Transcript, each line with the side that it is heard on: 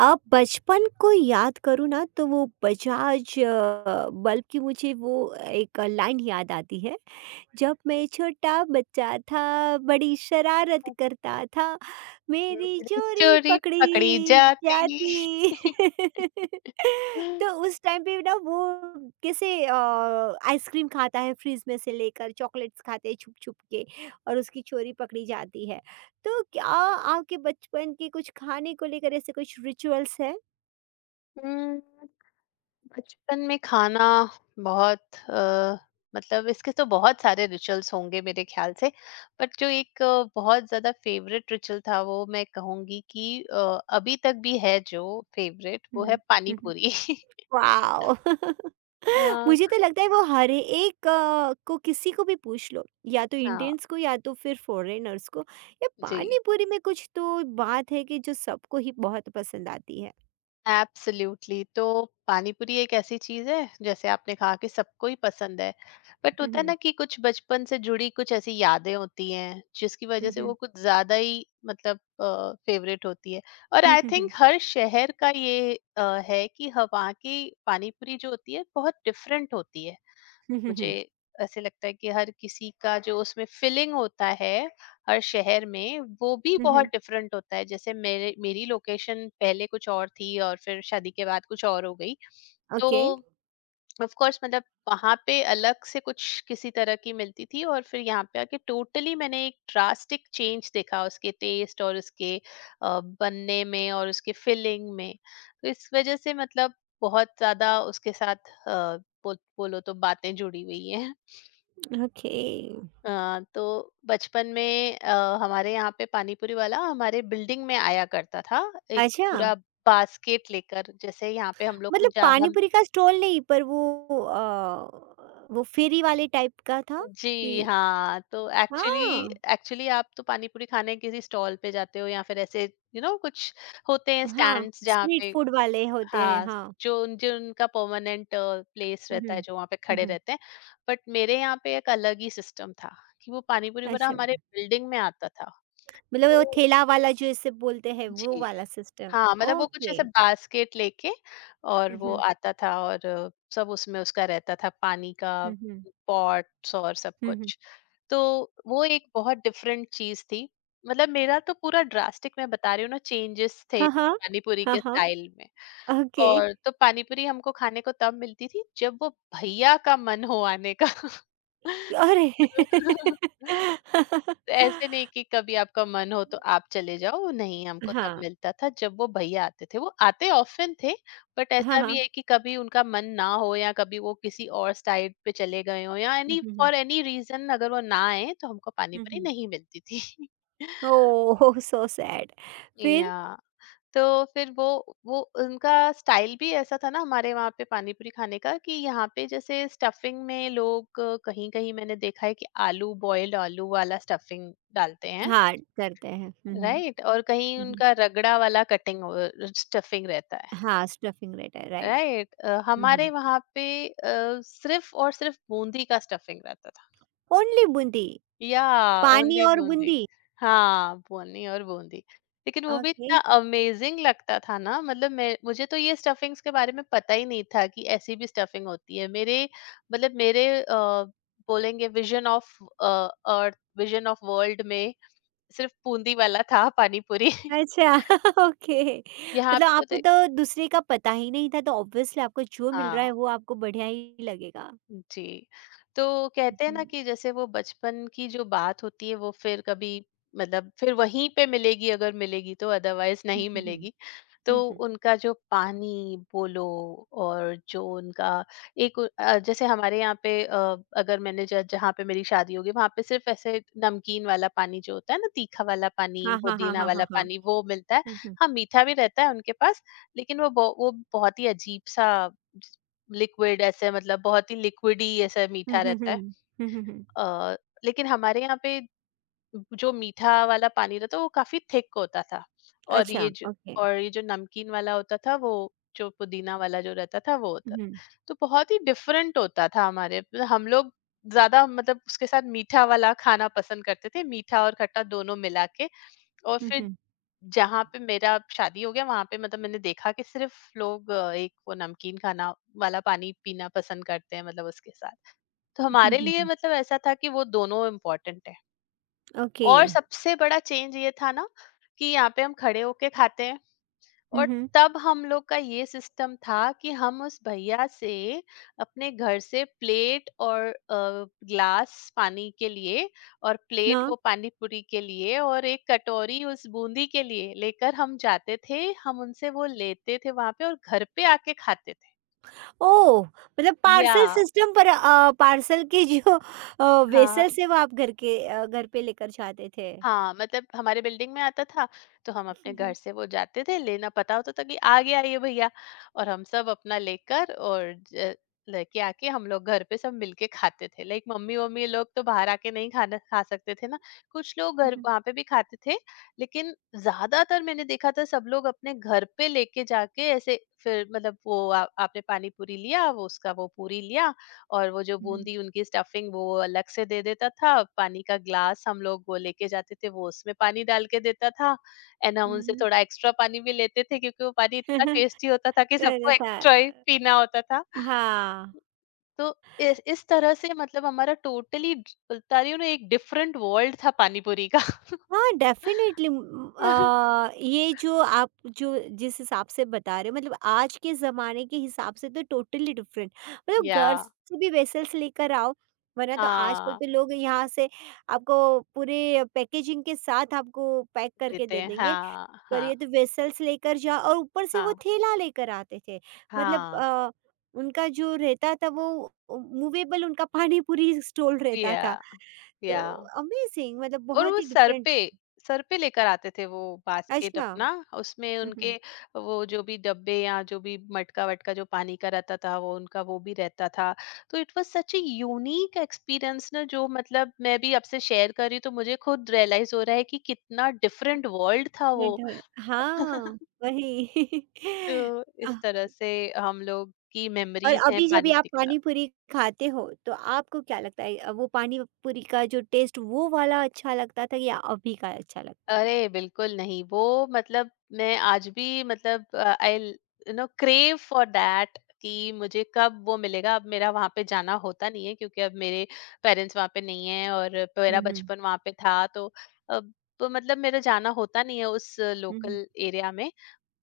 right: अब बचपन को याद करूँ ना तो वो बजाज बल्ब की मुझे वो एक लाइन याद आती है। जब मैं छोटा बच्चा था, बड़ी शरारत करता था, मेरी
left: मेरी
right: चोरी
left: चोरी पकड़ी
right: पकड़ी
left: जाती।
right: जाती। तो उस टाइम पे ना वो कैसे आइसक्रीम खाता है फ्रिज में से लेकर, चॉकलेट्स खाते हैं छुप-छुप के और उसकी चोरी पकड़ी जाती है। तो क्या आपके बचपन के कुछ खाने को लेकर ऐसे कुछ रिचुअल्स हैं?
left: हुँ। बचपन में खाना बहुत मतलब इसके तो बहुत सारे रिचुअल्स होंगे मेरे ख्याल से। बट जो एक बहुत ज्यादा फेवरेट रिचुअल था वो मैं कहूंगी कि अभी तक भी है जो फेवरेट
right: हुँ,
left: वो है
right: हुँ।
left: पानी
right: हुँ, हुँ।
left: पूरी।
right: वाओ!
left: हाँ,
right: मुझे तो लगता है वो हर एक को किसी को भी पूछ लो, या तो
left: हाँ,
right: इंडियंस को या तो फिर फॉरेनर्स को, ये पानी
left: जी।
right: पूरी में कुछ तो बात है कि जो सबको ही बहुत पसंद आती है।
left: एब्सोल्युटली। तो पानी पूरी एक ऐसी चीज है जैसे आपने कहा कि सबको ही पसंद है। बट
right: हुँ,
left: होता है
right: हुँ।
left: ना कि कुछ बचपन से जुड़ी कुछ ऐसी यादें होती हैं जिसकी वजह
right: हुँ,
left: से
right: हुँ।
left: वो कुछ ज्यादा ही मतलब फेवरेट होती है। और
right: हुँ,
left: आई
right: हुँ,
left: थिंक
right: हुँ।
left: हर शहर का ये है कि वहाँ की पानी पूरी जो होती है बहुत डिफरेंट होती है।
right: हुँ, हुँ,
left: मुझे
right: हुँ।
left: ऐसे लगता है कि हर किसी का जो उसमें फीलिंग होता है हर शहर में वो भी
right: हुँ,
left: बहुत
right: हुँ।
left: डिफरेंट होता है। जैसे मेरे मेरी लोकेशन पहले कुछ और थी और फिर शादी के बाद कुछ और हो गई। तो
right: ओके,
left: ऑफ कोर्स मतलब वहां पे अलग से कुछ किसी तरह की मिलती थी और फिर यहाँ पे आके टोटली मैंने एक ड्रास्टिक चेंज देखा उसके टेस्ट और उसके बनने में और उसके फिलिंग में। तो इस वजह से मतलब बहुत ज्यादा उसके साथ अ, बोलो तो बातें जुड़ी हुई हैं।
right: ओके।
left: तो बचपन में हमारे यहाँ पे पानीपुरी वाला हमारे बिल्डिंग में आया करता था एक
right: अच्छा,
left: पूरा बास्केट लेकर। जैसे यहाँ पे हम लोग को
right: मतलब
left: जा
right: पानी
left: हम
right: पूरी का स्टॉल नहीं पर वो फेरी वाले टाइप का था कि।
left: जी हाँ, तो एक्चुअली
right: हाँ,
left: एक्चुअली आप तो पानी पूरी खाने किसी स्टॉल पे जाते हो या फिर ऐसे यू नो कुछ होते हैं
right: हाँ,
left: स्टैंड्स जहाँ
right: स्ट्रीट
left: पे
right: फूड वाले होते हैं,
left: हाँ,
right: हाँ।
left: जो उनका परमानेंट प्लेस
right: हुँ,
left: रहता
right: हुँ।
left: है, जो वहाँ पे
right: हुँ,
left: खड़े
right: हुँ।
left: रहते हैं। बट मेरे यहाँ पे एक अलग ही सिस्टम था कि वो पानी पूरी वाला
right: अच्छा,
left: हमारे बिल्डिंग में आता था।
right: मतलब वो
left: तो
right: ठेला वाला जो इसे बोलते हैं वो
left: जी।
right: वाला सिस्टम।
left: हाँ, मतलब वो कुछ
right: ओके।
left: ऐसे बास्केट लेके और
right: हुँ,
left: वो
right: हुँ।
left: आता था और सब उसमें उसका रहता था पानी का
right: हुँ, हुँ।
left: पॉट्स और सब
right: हुँ, हुँ।
left: कुछ। तो वो एक बहुत डिफरेंट चीज़ थी। मतलब मेरा तो पूरा ड्रास्टिक मैं बता रही हूँ ना चेंजेस थे
right: हाँ, हाँ।
left: पानी पूरी
right: हाँ,
left: के
right: हाँ।
left: स्टाइल में।
right: ओके।
left: और तो पानी पूरी हमको खाने को तब मिलती थी जब वो भैया का मन हो आने का।
right: अरे!
left: ऐसे नहीं कि कभी आपका मन हो तो आप चले जाओ, नहीं हमको तब
right: हाँ।
left: मिलता था जब वो भैया आते थे। वो आते ऑफ़न थे। बट
right: हाँ,
left: ऐसा भी
right: हाँ।
left: है कि कभी उनका मन ना हो या कभी वो किसी और साइड पे चले गए हों या
right: हुँ, हुँ, हुँ।
left: एनी रीज़न अगर वो ना आए तो हमको
right: हुँ,
left: पानी-पूरी
right: हुँ।
left: नहीं मिलती थी।
right: ओह! So sad. फिर?
left: या, तो फिर वो उनका स्टाइल भी ऐसा था ना हमारे वहाँ पे पानी-पूरी खाने का कि यहाँ पे जैसे स्टफिंग में लोग कहीं-कहीं मैंने देखा है कि आलू बॉइल्ड आलू वाला स्टफिंग डालते हैं।
right: हाँ, करते हैं। हुँ, हुँ।
left: राइट। और कहीं
right: हुँ, हुँ।
left: उनका रगड़ा वाला कटिंग स्टफिंग रहता है।
right: हाँ, स्टफिंग रहता है, राइट।
left: राइट।
right: हुँ,
left: हमारे
right: हुँ।
left: वहां पे सिर्फ और सिर्फ बूंदी का स्टफिंग रहता था।
right: ओनली बूंदी?
left: या,
right: पानी
left: ओनली
right: और
left: बूंदी।
right: बूंदी?
left: हाँ, बूंदी और बूंदी। लेकिन वो भी
right: ओके।
left: इतना अमेजिंग लगता था ना मतलब मैं मुझे तो ये स्टफिंग्स के बारे में पता ही नहीं था कि ऐसी भी स्टफिंग होती है। मेरे मतलब मेरे बोलेंगे विजन ऑफ वर्ल्ड में सिर्फ बूंदी वाला था पानी पूरी।
right: अच्छा ओके,
left: यहाँ
right: मतलब
left: पे
right: आपको
left: तो
right: तो दूसरे का पता ही नहीं था, तो ऑब्वियसली आपको जो मिल रहा है
left: हाँ,
right: वो आपको बढ़िया ही लगेगा।
left: जी। तो कहते हैं
right: हुँ,
left: ना कि जैसे वो बचपन की जो बात होती है वो फिर कभी मतलब फिर वहीं पे मिलेगी अगर मिलेगी तो अदरवाइज़
right: हुँ,
left: नहीं
right: हुँ, हुँ,
left: मिलेगी। तो
right: हुँ, हुँ।
left: उनका जो पानी बोलो और जो उनका एक जैसे हमारे यहाँ पे अगर मैंने ज जहाँ पे मेरी शादी होगी वहाँ पे सिर्फ़ ऐसे नमकीन वाला पानी जो होता है ना तीखा वाला
right: हाँ,
left: पानी,
right: हाँ, हाँ,
left: पुदीना
right: हाँ,
left: वाला
right: हाँ, हाँ।
left: पानी वो मिलता है।
right: हुँ, हुँ।
left: हाँ, मीठा भी रहता है उनके पास लेकिन वो ब वो बहुत ही अजीब-सा लिक्विड ऐसे मतलब बहुत ही लिक्विड ही ऐसा
right: हुँ,
left: मीठा
right: हुँ,
left: रहता
right: हुँ।
left: है।
right: हुँ, हुँ, हुँ।
left: अ, लेकिन हमारे यहाँ पे जो मीठा वाला पानी रहता है वो काफी थिक होता था। और
right: अच्छा,
left: ये जो
right: ओके।
left: और ये जो नमकीन वाला होता था वो जो पुदीना वाला जो रहता था वो
right: हुँ,
left: होता
right: हुँ,
left: था। तो बहुत ही डिफरेंट होता था हमारे हम लोग ज्यादा मतलब उसके साथ मीठा वाला खाना पसंद करते थे मीठा और खट्टा दोनों मिला के। और फिर
right: हुँ,
left: जहाँ पे मेरा शादी हो गया वहां पे मतलब मैंने देखा कि सिर्फ लोग एक वो नमकीन खाना वाला पानी पीना पसंद करते हैं मतलब उसके साथ। तो
right: हुँ,
left: हमारे लिए
right: हुँ।
left: मतलब ऐसा था कि वो दोनों इम्पोर्टेंट है।
right: ओके।
left: और सबसे बड़ा चेंज ये था ना कि यहाँ पे हम खड़े होके खाते हैं
right: हुँ,
left: और
right: हुँ।
left: तब हम लोग का ये सिस्टम था कि हम उस भैया से अपने घर से प्लेट और ग्लास पानी के लिए और प्लेट
right: हाँ।
left: वो पानी पूरी के लिए और एक कटोरी उस बूंदी के लिए लेकर हम जाते थे हम उनसे वो लेते थे वहां पे और घर पे आके खाते थे।
right: ओह! मतलब
left: या,
right: पार्सल सिस्टम पर पार्सल के जो
left: हाँ।
right: वेसल्स है वो आप घर पे लेकर जाते थे।
left: हाँ, मतलब हमारे बिल्डिंग में आता था, तो हम अपने
right: हुँ,
left: घर
right: हुँ।
left: से वो जाते थे लेना, पता होता था कि आ गया ये भैया। और हम सब अपना लेकर और ज लेके आके हम लोग घर पे सब मिलके खाते थे। लाइक मम्मी-वम्मी लोग तो बाहर आके नहीं खाना खा सकते थे ना, कुछ लोग
right: हुँ,
left: घर
right: हुँ।
left: वहाँ पे भी खाते थे, लेकिन ज़्यादातर मैंने देखा था सब लोग अपने घर पे लेके जाके ऐसे फिर मतलब वो आ आपने पानी पूरी लिया, वो उसका वो पूरी लिया और वो जो
right: हुँ,
left: बूंदी उनकी स्टफिंग वो अलग से दे देता था। पानी का ग्लास हम लोग वो लेके जाते थे वो उसमें पानी डाल के देता था। एंड हम उनसे
right: हुँ।
left: थोड़ा एक्स्ट्रा पानी भी लेते थे क्योंकि वो पानी
right: हुँ,
left: इतना
right: हुँ।
left: टेस्टी होता था कि
right: तो
left: सबको
right: ऐसा था।
left: एक्स्ट्रा ही पीना होता था।
right: हाँ,
left: तो इस तरह से मतलब हमारा टोटली बता रही हूँ ना एक डिफरेंट वर्ल्ड था पानीपुरी का।
right: हाँ, डेफ़िनेटली। ये जो आप जो जिस हिसाब से बता रहे हो, मतलब आज के ज़माने के हिसाब से तो टोटली डिफ़रेंट। मतलब
left: या,
right: घर से भी वेसल्स लेकर आओ, वरना तो आजकल
left: हाँ,
right: तो लोग यहाँ से आपको पूरे पैकेजिंग के साथ आपको पैक करके
left: देते
right: दे
left: हैं,
right: देंगे,
left: हाँ,
right: पर
left: हाँ,
right: ये तो वेसल्स लेकर जाओ और ऊपर से वो
left: हाँ,
right: थैला लेकर आते थे। मतलब
left: हाँ,
right: उनका जो रहता था वो मूवेबल उनका पानी पूरी स्टॉल रहता था।
left: या,
right: तो
left: या।
right: अमेज़िंग, मतलब
left: और
right: बहुत
left: वो
right: ही डिफरेंट।
left: सर पे लेकर आते थे वो बास्केट
right: अच्छा।
left: अपना
right: हुँ,
left: उसमें
right: हुँ।
left: उनके वो जो भी डब्बे या जो भी मटका वटका जो पानी का रहता था वो उनका वो भी रहता था। तो it was such a unique experience ना जो मतलब मैं भी आपसे शेयर कर रही हूँ तो मुझे खुद रियलाइज हो रहा है कि कितना डिफरेंट वर्ल्ड था वो।
right: डिफरेंट है। हाँ, वही।
left: तो
right: अ,
left: इस तरह से हम लोग की
right: और
left: मेमोरीज हैं
right: अभी जब ये आप
left: पानीपुरी के साथ।
right: पानी पूरी खाते हो, तो आपको क्या लगता है, वो पानी पूरी का जो टेस्ट वो वाला अच्छा लगता था या अभी का अच्छा लगता है?
left: अरे बिल्कुल नहीं वो मतलब मैं आज भी मतलब I you know crave for that कि मुझे कब वो मिलेगा। अब मेरा वहां पे जाना होता नहीं है क्योंकि अब मेरे पेरेंट्स वहां पे नहीं है और
right: हुँ,
left: मेरा
right: हुँ।
left: बचपन वहां पे था। तो अब तो मतलब मेरा जाना होता नहीं है उस
right: हुँ, हुँ।
left: लोकल एरिया में।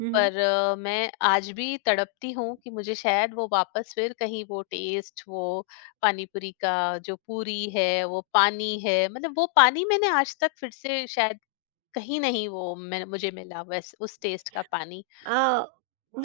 right: हुँ, हुँ।
left: पर मैं आज भी तड़पती हूँ कि मुझे शायद वो वापस फिर कहीं वो टेस्ट वो पानी पूरी का जो पूरी है वो पानी है मतलब वो पानी मैंने आज तक फिर से शायद कहीं नहीं वो मैं मुझे मिला बस उस टेस्ट का पानी।
right: अ,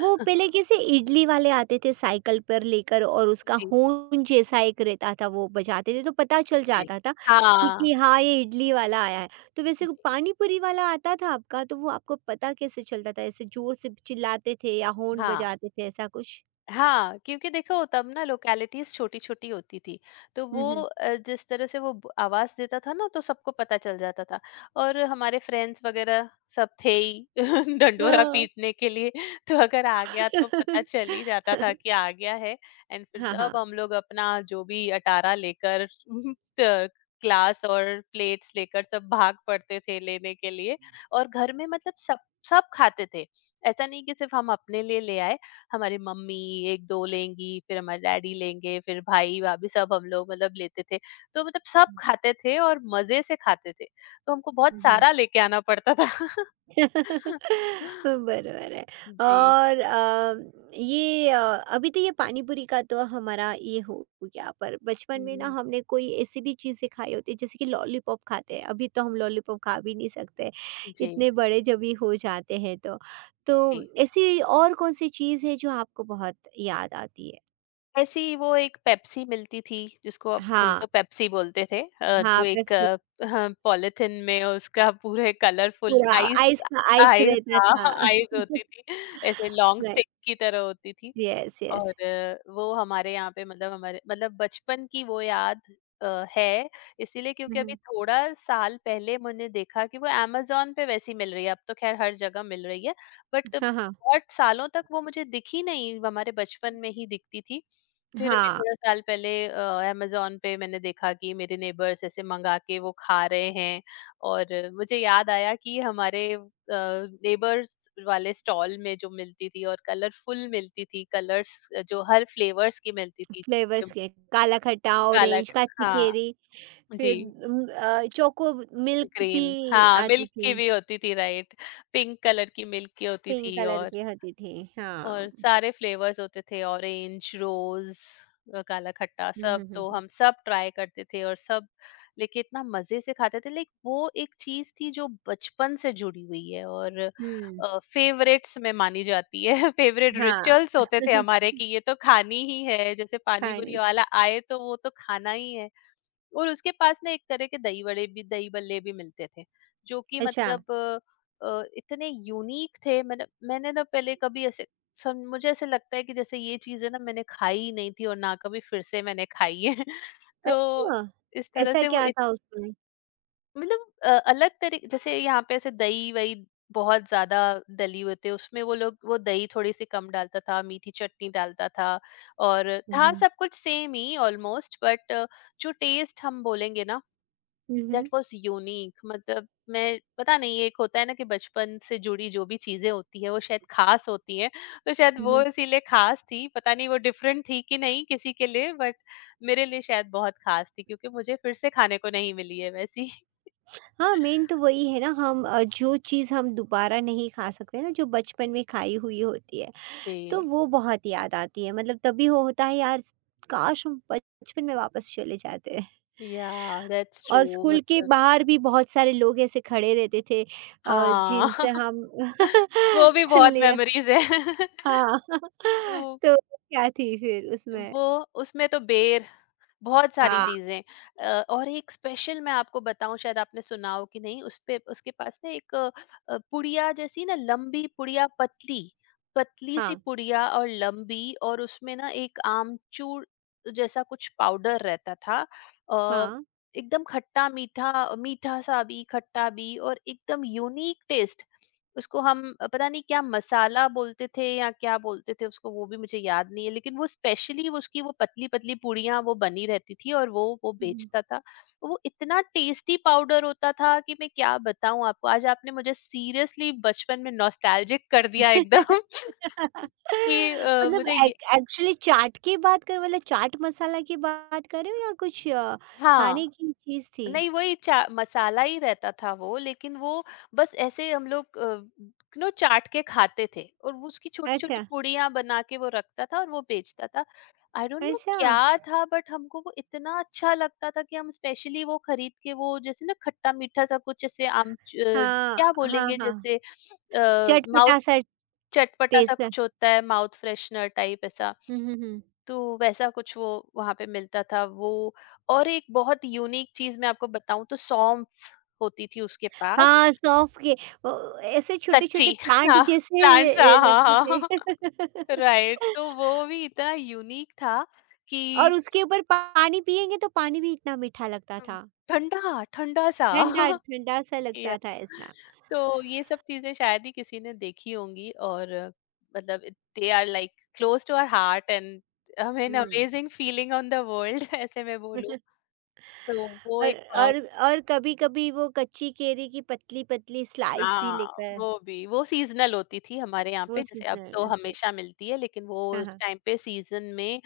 right: वो पहले कैसे इडली वाले आते थे साइकिल पर लेकर और उसका
left: जी,
right: हॉर्न जैसा एक रहता था वो बजाते थे तो पता चल
left: जी।
right: जाता था कि
left: हाँ,
right: कि हाँ ये इडली वाला आया है। तो वैसे
left: जी,
right: वो पानी पूरी वाला आता था आपका, तो वो आपको पता कैसे चलता था, ऐसे जोर से चिल्लाते थे या हॉर्न
left: हाँ।
right: बजाते थे ऐसा कुछ?
left: हाँ, क्योंकि देखो तब ना लोकेलिटीज़ छोटी-छोटी होती थी, तो वो
right: हम्म,
left: जिस तरह से वो ब आवाज़ देता था ना तो सबको पता चल जाता था। और हमारे फ्रेंड्स वगैरह सब थे ही
right: हाँ,
left: डंडोरा पीटने के लिए, तो अगर आ गया तो पता चल ही जाता था कि आ गया है। एंड फिर
right: हाँ
left: सब
right: हाँ,
left: हम लोग अपना जो भी अटारा लेकर त ग्लास और प्लेट्स लेकर सब भाग पड़ते थे लेने के लिए। और घर में मतलब सब सब खाते थे। ऐसा नहीं कि सिर्फ हम अपने लिए ले आए। हमारे मम्मी 1-2 लेंगी, फिर हमारे डैडी लेंगे, फिर भाई-भाभी सब हम लोग मतलब लेते थे। तो मतलब सब खाते थे और मज़े से खाते थे। तो हमको बहुत
right: हाँ।
left: सारा लेके आना पड़ता था।
right: बरोबर आहे।
left: जी।
right: और ये अभी तो ये पानी-पूरी का तो हमारा ये हो गया, पर बचपन में ना
left: हुँ,
right: हमने कोई ऐसी भी चीज़ें खाई होती है, जैसे कि लॉलीपॉप खाते हैं, अभी तो हम लॉलीपॉप खा भी नहीं सकते,
left: जी,
right: इतने बड़े जब भी हो जाते हैं तो। तो
left: जी।
right: ऐसी और कौन-सी चीज़ है जो आपको बहुत याद आती है?
left: ऐसी वो एक पेप्सी मिलती थी जिसको अब हम
right: हाँ,
left: तो पेप्सी बोलते थे
right: हाँ,
left: जो एक
right: पेप्सी।
left: हाँ, पॉलिथीन में उसका पूरे कलरफुल
right: पूरा
left: आइस
right: आइस का आइस
left: आइस
right: रहता
left: हाँ,
right: था।
left: आइस होती थी। ऐसे लॉन्ग
right: राइट,
left: स्टिक की तरह होती थी।
right: यस,
left: और
right: यस।
left: वो हमारे यहाँ पे मतलब हमारे मतलब बचपन की वो याद है इसीलिए
right: हुँ,
left: क्योंकि अभी
right: हुँ।
left: थोड़ा साल पहले मैंने देखा कि वो अमेज़न पे वैसी मिल रही है, अब तो ख़ैर हर जगह मिल रही है। बट
right: हाँ, हाँ।
left: बहुत सालों तक वो मुझे दिखी नहीं, वो हमारे बचपन में ही दिखती थी। फिर अभी
right: हाँ।
left: थोड़ा साल पहले अमेज़न पे मैंने देखा कि मेरे नेबर्स ऐसे मँगा के वो खा रहे हैं। और मुझे याद आया कि हमारे नेबर्स वाले स्टॉल में जो मिलती थी और कलरफुल मिलती थी कलर्स जो हर फ्लेवर्स की मिलती थी
right: फ्लेवर्स
left: जो
right: के काला खट्टा,
left: काला
right: ऑरेंज, काची केरी,
left: हाँ, जी,
right: फिर चोको मिल्क
left: ग्रीन,
right: भी
left: हाँ,
right: आती
left: मिल्क की
right: थी,
left: भी होती थी। राइट, पिंक कलर की मिल्क की होती
right: पिंक
left: थी।
right: कलर
left: और
right: की होती थी।
left: और
right: हाँ।
left: सारे फ्लेवर्स होते थे ऑरेंज रोज काला खट्टा
right: हुँ,
left: सब
right: हुँ, हुँ,
left: तो
right: हुँ।
left: हम सब ट्राई करते थे और सब लेके इतना मजे से खाते थे। लाइक वो एक चीज थी जो बचपन से जुड़ी हुई है और
right: हुँ,
left: फेवरेट्स में मानी जाती है। फेवरेट
right: हाँ।
left: रिचुअल्स होते थे हमारे कि ये तो खानी ही है जैसे पानी
right: खाने।
left: पूरी वाला आए तो वो तो खाना ही है। और उसके पास ना एक तरह के दही बड़े भी दही बल्ले भी मिलते थे जो कि
right: अच्छा,
left: मतलब इतने यूनिक थे। मैंने मैंने ना पहले कभी ऐसे मुझे ऐसे लगता है कि जैसे ये चीजें ना मैंने खाई ही नहीं थी और ना कभी फिर से मैंने खाई है। तो
right: अच्छा!
left: इस तरह
right: ऐसा
left: से वो
right: क्या था उसमें?
left: मतलब अलग तरीके, जैसे यहाँ पे ऐसे दही वही बहुत ज्यादा डली होते उसमें, वो लोग वो दही थोड़ी सी कम डालता था, मीठी चटनी डालता था और
right: हुँ,
left: था
right: हुँ।
left: सब कुछ सेम ही ऑलमोस्ट। बट जो टेस्ट हम बोलेंगे ना,
right: हुँ,
left: दैट
right: हुँ।
left: Was unique. मतलब मैं पता नहीं, एक होता है ना कि बचपन से जुड़ी जो भी चीजें होती है वो शायद खास होती है। तो शायद
right: हुँ,
left: वो
right: हुँ।
left: इसीलिए खास थी, पता नहीं वो डिफरेंट थी कि नहीं किसी के लिए, बट मेरे लिए शायद बहुत खास थी क्योंकि मुझे फिर से खाने को नहीं मिली है वैसी।
right: हाँ, मेन तो वही है ना। हम जो चीज़ हम दोबारा नहीं खा सकते ना, जो बचपन में खाई हुई होती है, तो
left: जी।
right: वो बहुत याद आती है, मतलब तभी वो होता है यार, काश हम बचपन में वापस चले जाते।
left: या दैट्स ट्रू।
right: और स्कूल के
left: मतलब
right: बाहर भी बहुत सारे लोग ऐसे खड़े रहते थे,
left: हाँ।
right: जिनसे हम
left: वो भी बहुत
right: लिया।
left: मेमोरीज है।
right: हाँ
left: वो
right: तो क्या थी फिर उसमें?
left: वो उसमें तो बेर, बहुत सारी
right: हाँ,
left: चीज़ें। और एक स्पेशल मैं आपको बताऊँ, शायद आपने सुना हो कि नहीं। उसपे उसके पास ना एक पुड़िया जैसी ना, लंबी पुड़िया, पतली पतली सी
right: हाँ,
left: पुड़िया और लंबी, और उसमें ना एक आमचूर जैसा कुछ पाउडर रहता था। अ,
right: हाँ।
left: एकदम खट्टा मीठा, मीठा सा भी, खट्टा भी, और एकदम यूनिक टेस्ट। उसको हम पता नहीं क्या मसाला बोलते थे या क्या बोलते थे उसको, वो भी मुझे याद नहीं है। लेकिन वो स्पेशली, वो उसकी वो पतली पतली पूड़ियाँ वो बनी रहती थी और वो
right: हम्म।
left: बेचता था। वो इतना टेस्टी पाउडर होता था कि मैं क्या बताऊं आपको, आज आपने मुझे सीरियसली बचपन में नॉस्टैल्जिक कर दिया एकदम। कि
right: मतलब
left: मुझे ये।
right: एक्चुअली चाट की बात कर, मतलब चाट मसाला की बात कर रहे हो या कुछ खाने
left: हाँ।
right: की चीज थी?
left: नहीं वही चा मसाला ही रहता था वो, लेकिन वो बस ऐसे हम लोग नो चाट के खाते थे और वो उसकी छोटी-छोटी
right: अच्छा।
left: पूड़ियाँ बना के वो रखता था और वो बेचता था। आई डोंट नो
right: अच्छा।
left: क्या था, बट हमको वो इतना अच्छा लगता था कि हम स्पेशली वो खरीद के वो, जैसे ना खट्टा-मीठा सा कुछ जैसे
right: हाँ,
left: क्या
right: हाँ,
left: बोलेंगे,
right: हाँ,
left: जैसे माउथ,
right: चटपटा-सा
left: चटपटा सा
right: टेस्ट है।
left: कुछ होता है, माउथ फ्रेशनर टाइप ऐसा,
right: हुँ, हुँ, हुँ।
left: तो वैसा कुछ वो वहाँ पे मिलता था वो। और एक बहुत यूनिक चीज़ मैं आपको बताऊँ, तो सौंफ होती थी उसके पास,
right: हाँ, सौंफ के। ओ, ऐसे छोटे-छोटे
left: कच्ची।
right: प्लांट
left: हाँ,
right: जैसे
left: प्लांट्स। हाँ,
right: लगते
left: हाँ, हाँ।
right: थे।
left: राइट, तो वो भी इतना यूनिक था कि
right: और उसके ऊपर पानी पिएँगे तो पानी भी इतना मीठा लगता था,
left: ठंडा ठंडा सा।
right: ठंडा-ठंडा सा
left: या,
right: लगता था ऐसा।
left: तो ये सब चीजें शायद ही किसी ने देखी होंगी। और मतलब they are like close to our heart and हमें
right: हुँ।
left: Amazing feeling on the world, ऐसे मैं बोलूं तो वो
right: और
left: एक song।
right: और और कभी-कभी वो कच्ची केरी की पतली-पतली स्लाइस भी
left: हाँ,
right: लेकर,
left: वो भी, वो सीज़नल होती थी हमारे यहाँ
right: वो
left: पे, जैसे अब
right: सीज़नल
left: तो
right: आते।
left: हमेशा मिलती है, लेकिन वो
right: हाँ,
left: उस
right: हाँ।
left: टाइम पे सीज़न में।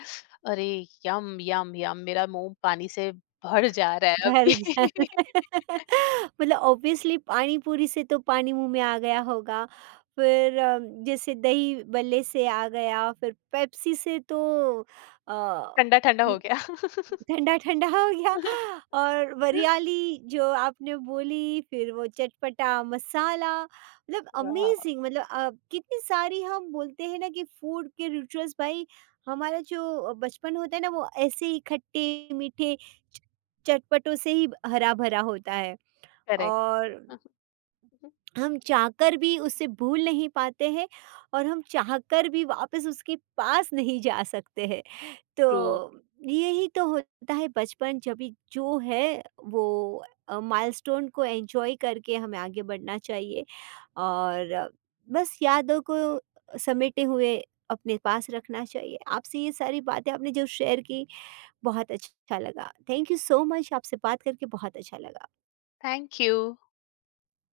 left: अरे! यम, यम, यम, मेरा मुँह पानी से भर जा रहा है
right: भर जा
left: अभी।
right: मतलब ऑब्वियसली पानी पूरी से तो पानी मुंह में आ गया होगा, फिर जैसे दही बल्ले से आ गया, फिर पेप्सी से तो अ,
left: ठंडा-ठंडा हो गया।
right: ठंडा ठंडा हो गया। और वरियाली जो आपने बोली, फिर वो चटपटा मसाला, मतलब
left: वाह!
right: अमेजिंग। मतलब कितनी सारी हम बोलते हैं ना कि फूड के रिचुअल्स भाई, हमारा जो बचपन होता है ना वो ऐसे ही खट्टे मीठे चटपटों से ही हरा भरा होता है।
left: करेक्ट।
right: और हम चाहकर भी उसे भूल नहीं पाते हैं, और हम चाहकर भी वापस उसके पास नहीं जा सकते हैं। तो
left: ट्रू।
right: यही तो होता है बचपन। जब भी जो है वो माइलस्टोन को एंजॉय करके हमें आगे बढ़ना चाहिए और बस यादों को समेटे हुए अपने पास रखना चाहिए। आपसे ये सारी बातें, आपने जो शेयर की, बहुत अच्छा लगा। थैंक यू सो मच, आपसे बात करके बहुत अच्छा लगा।
left: Thank you.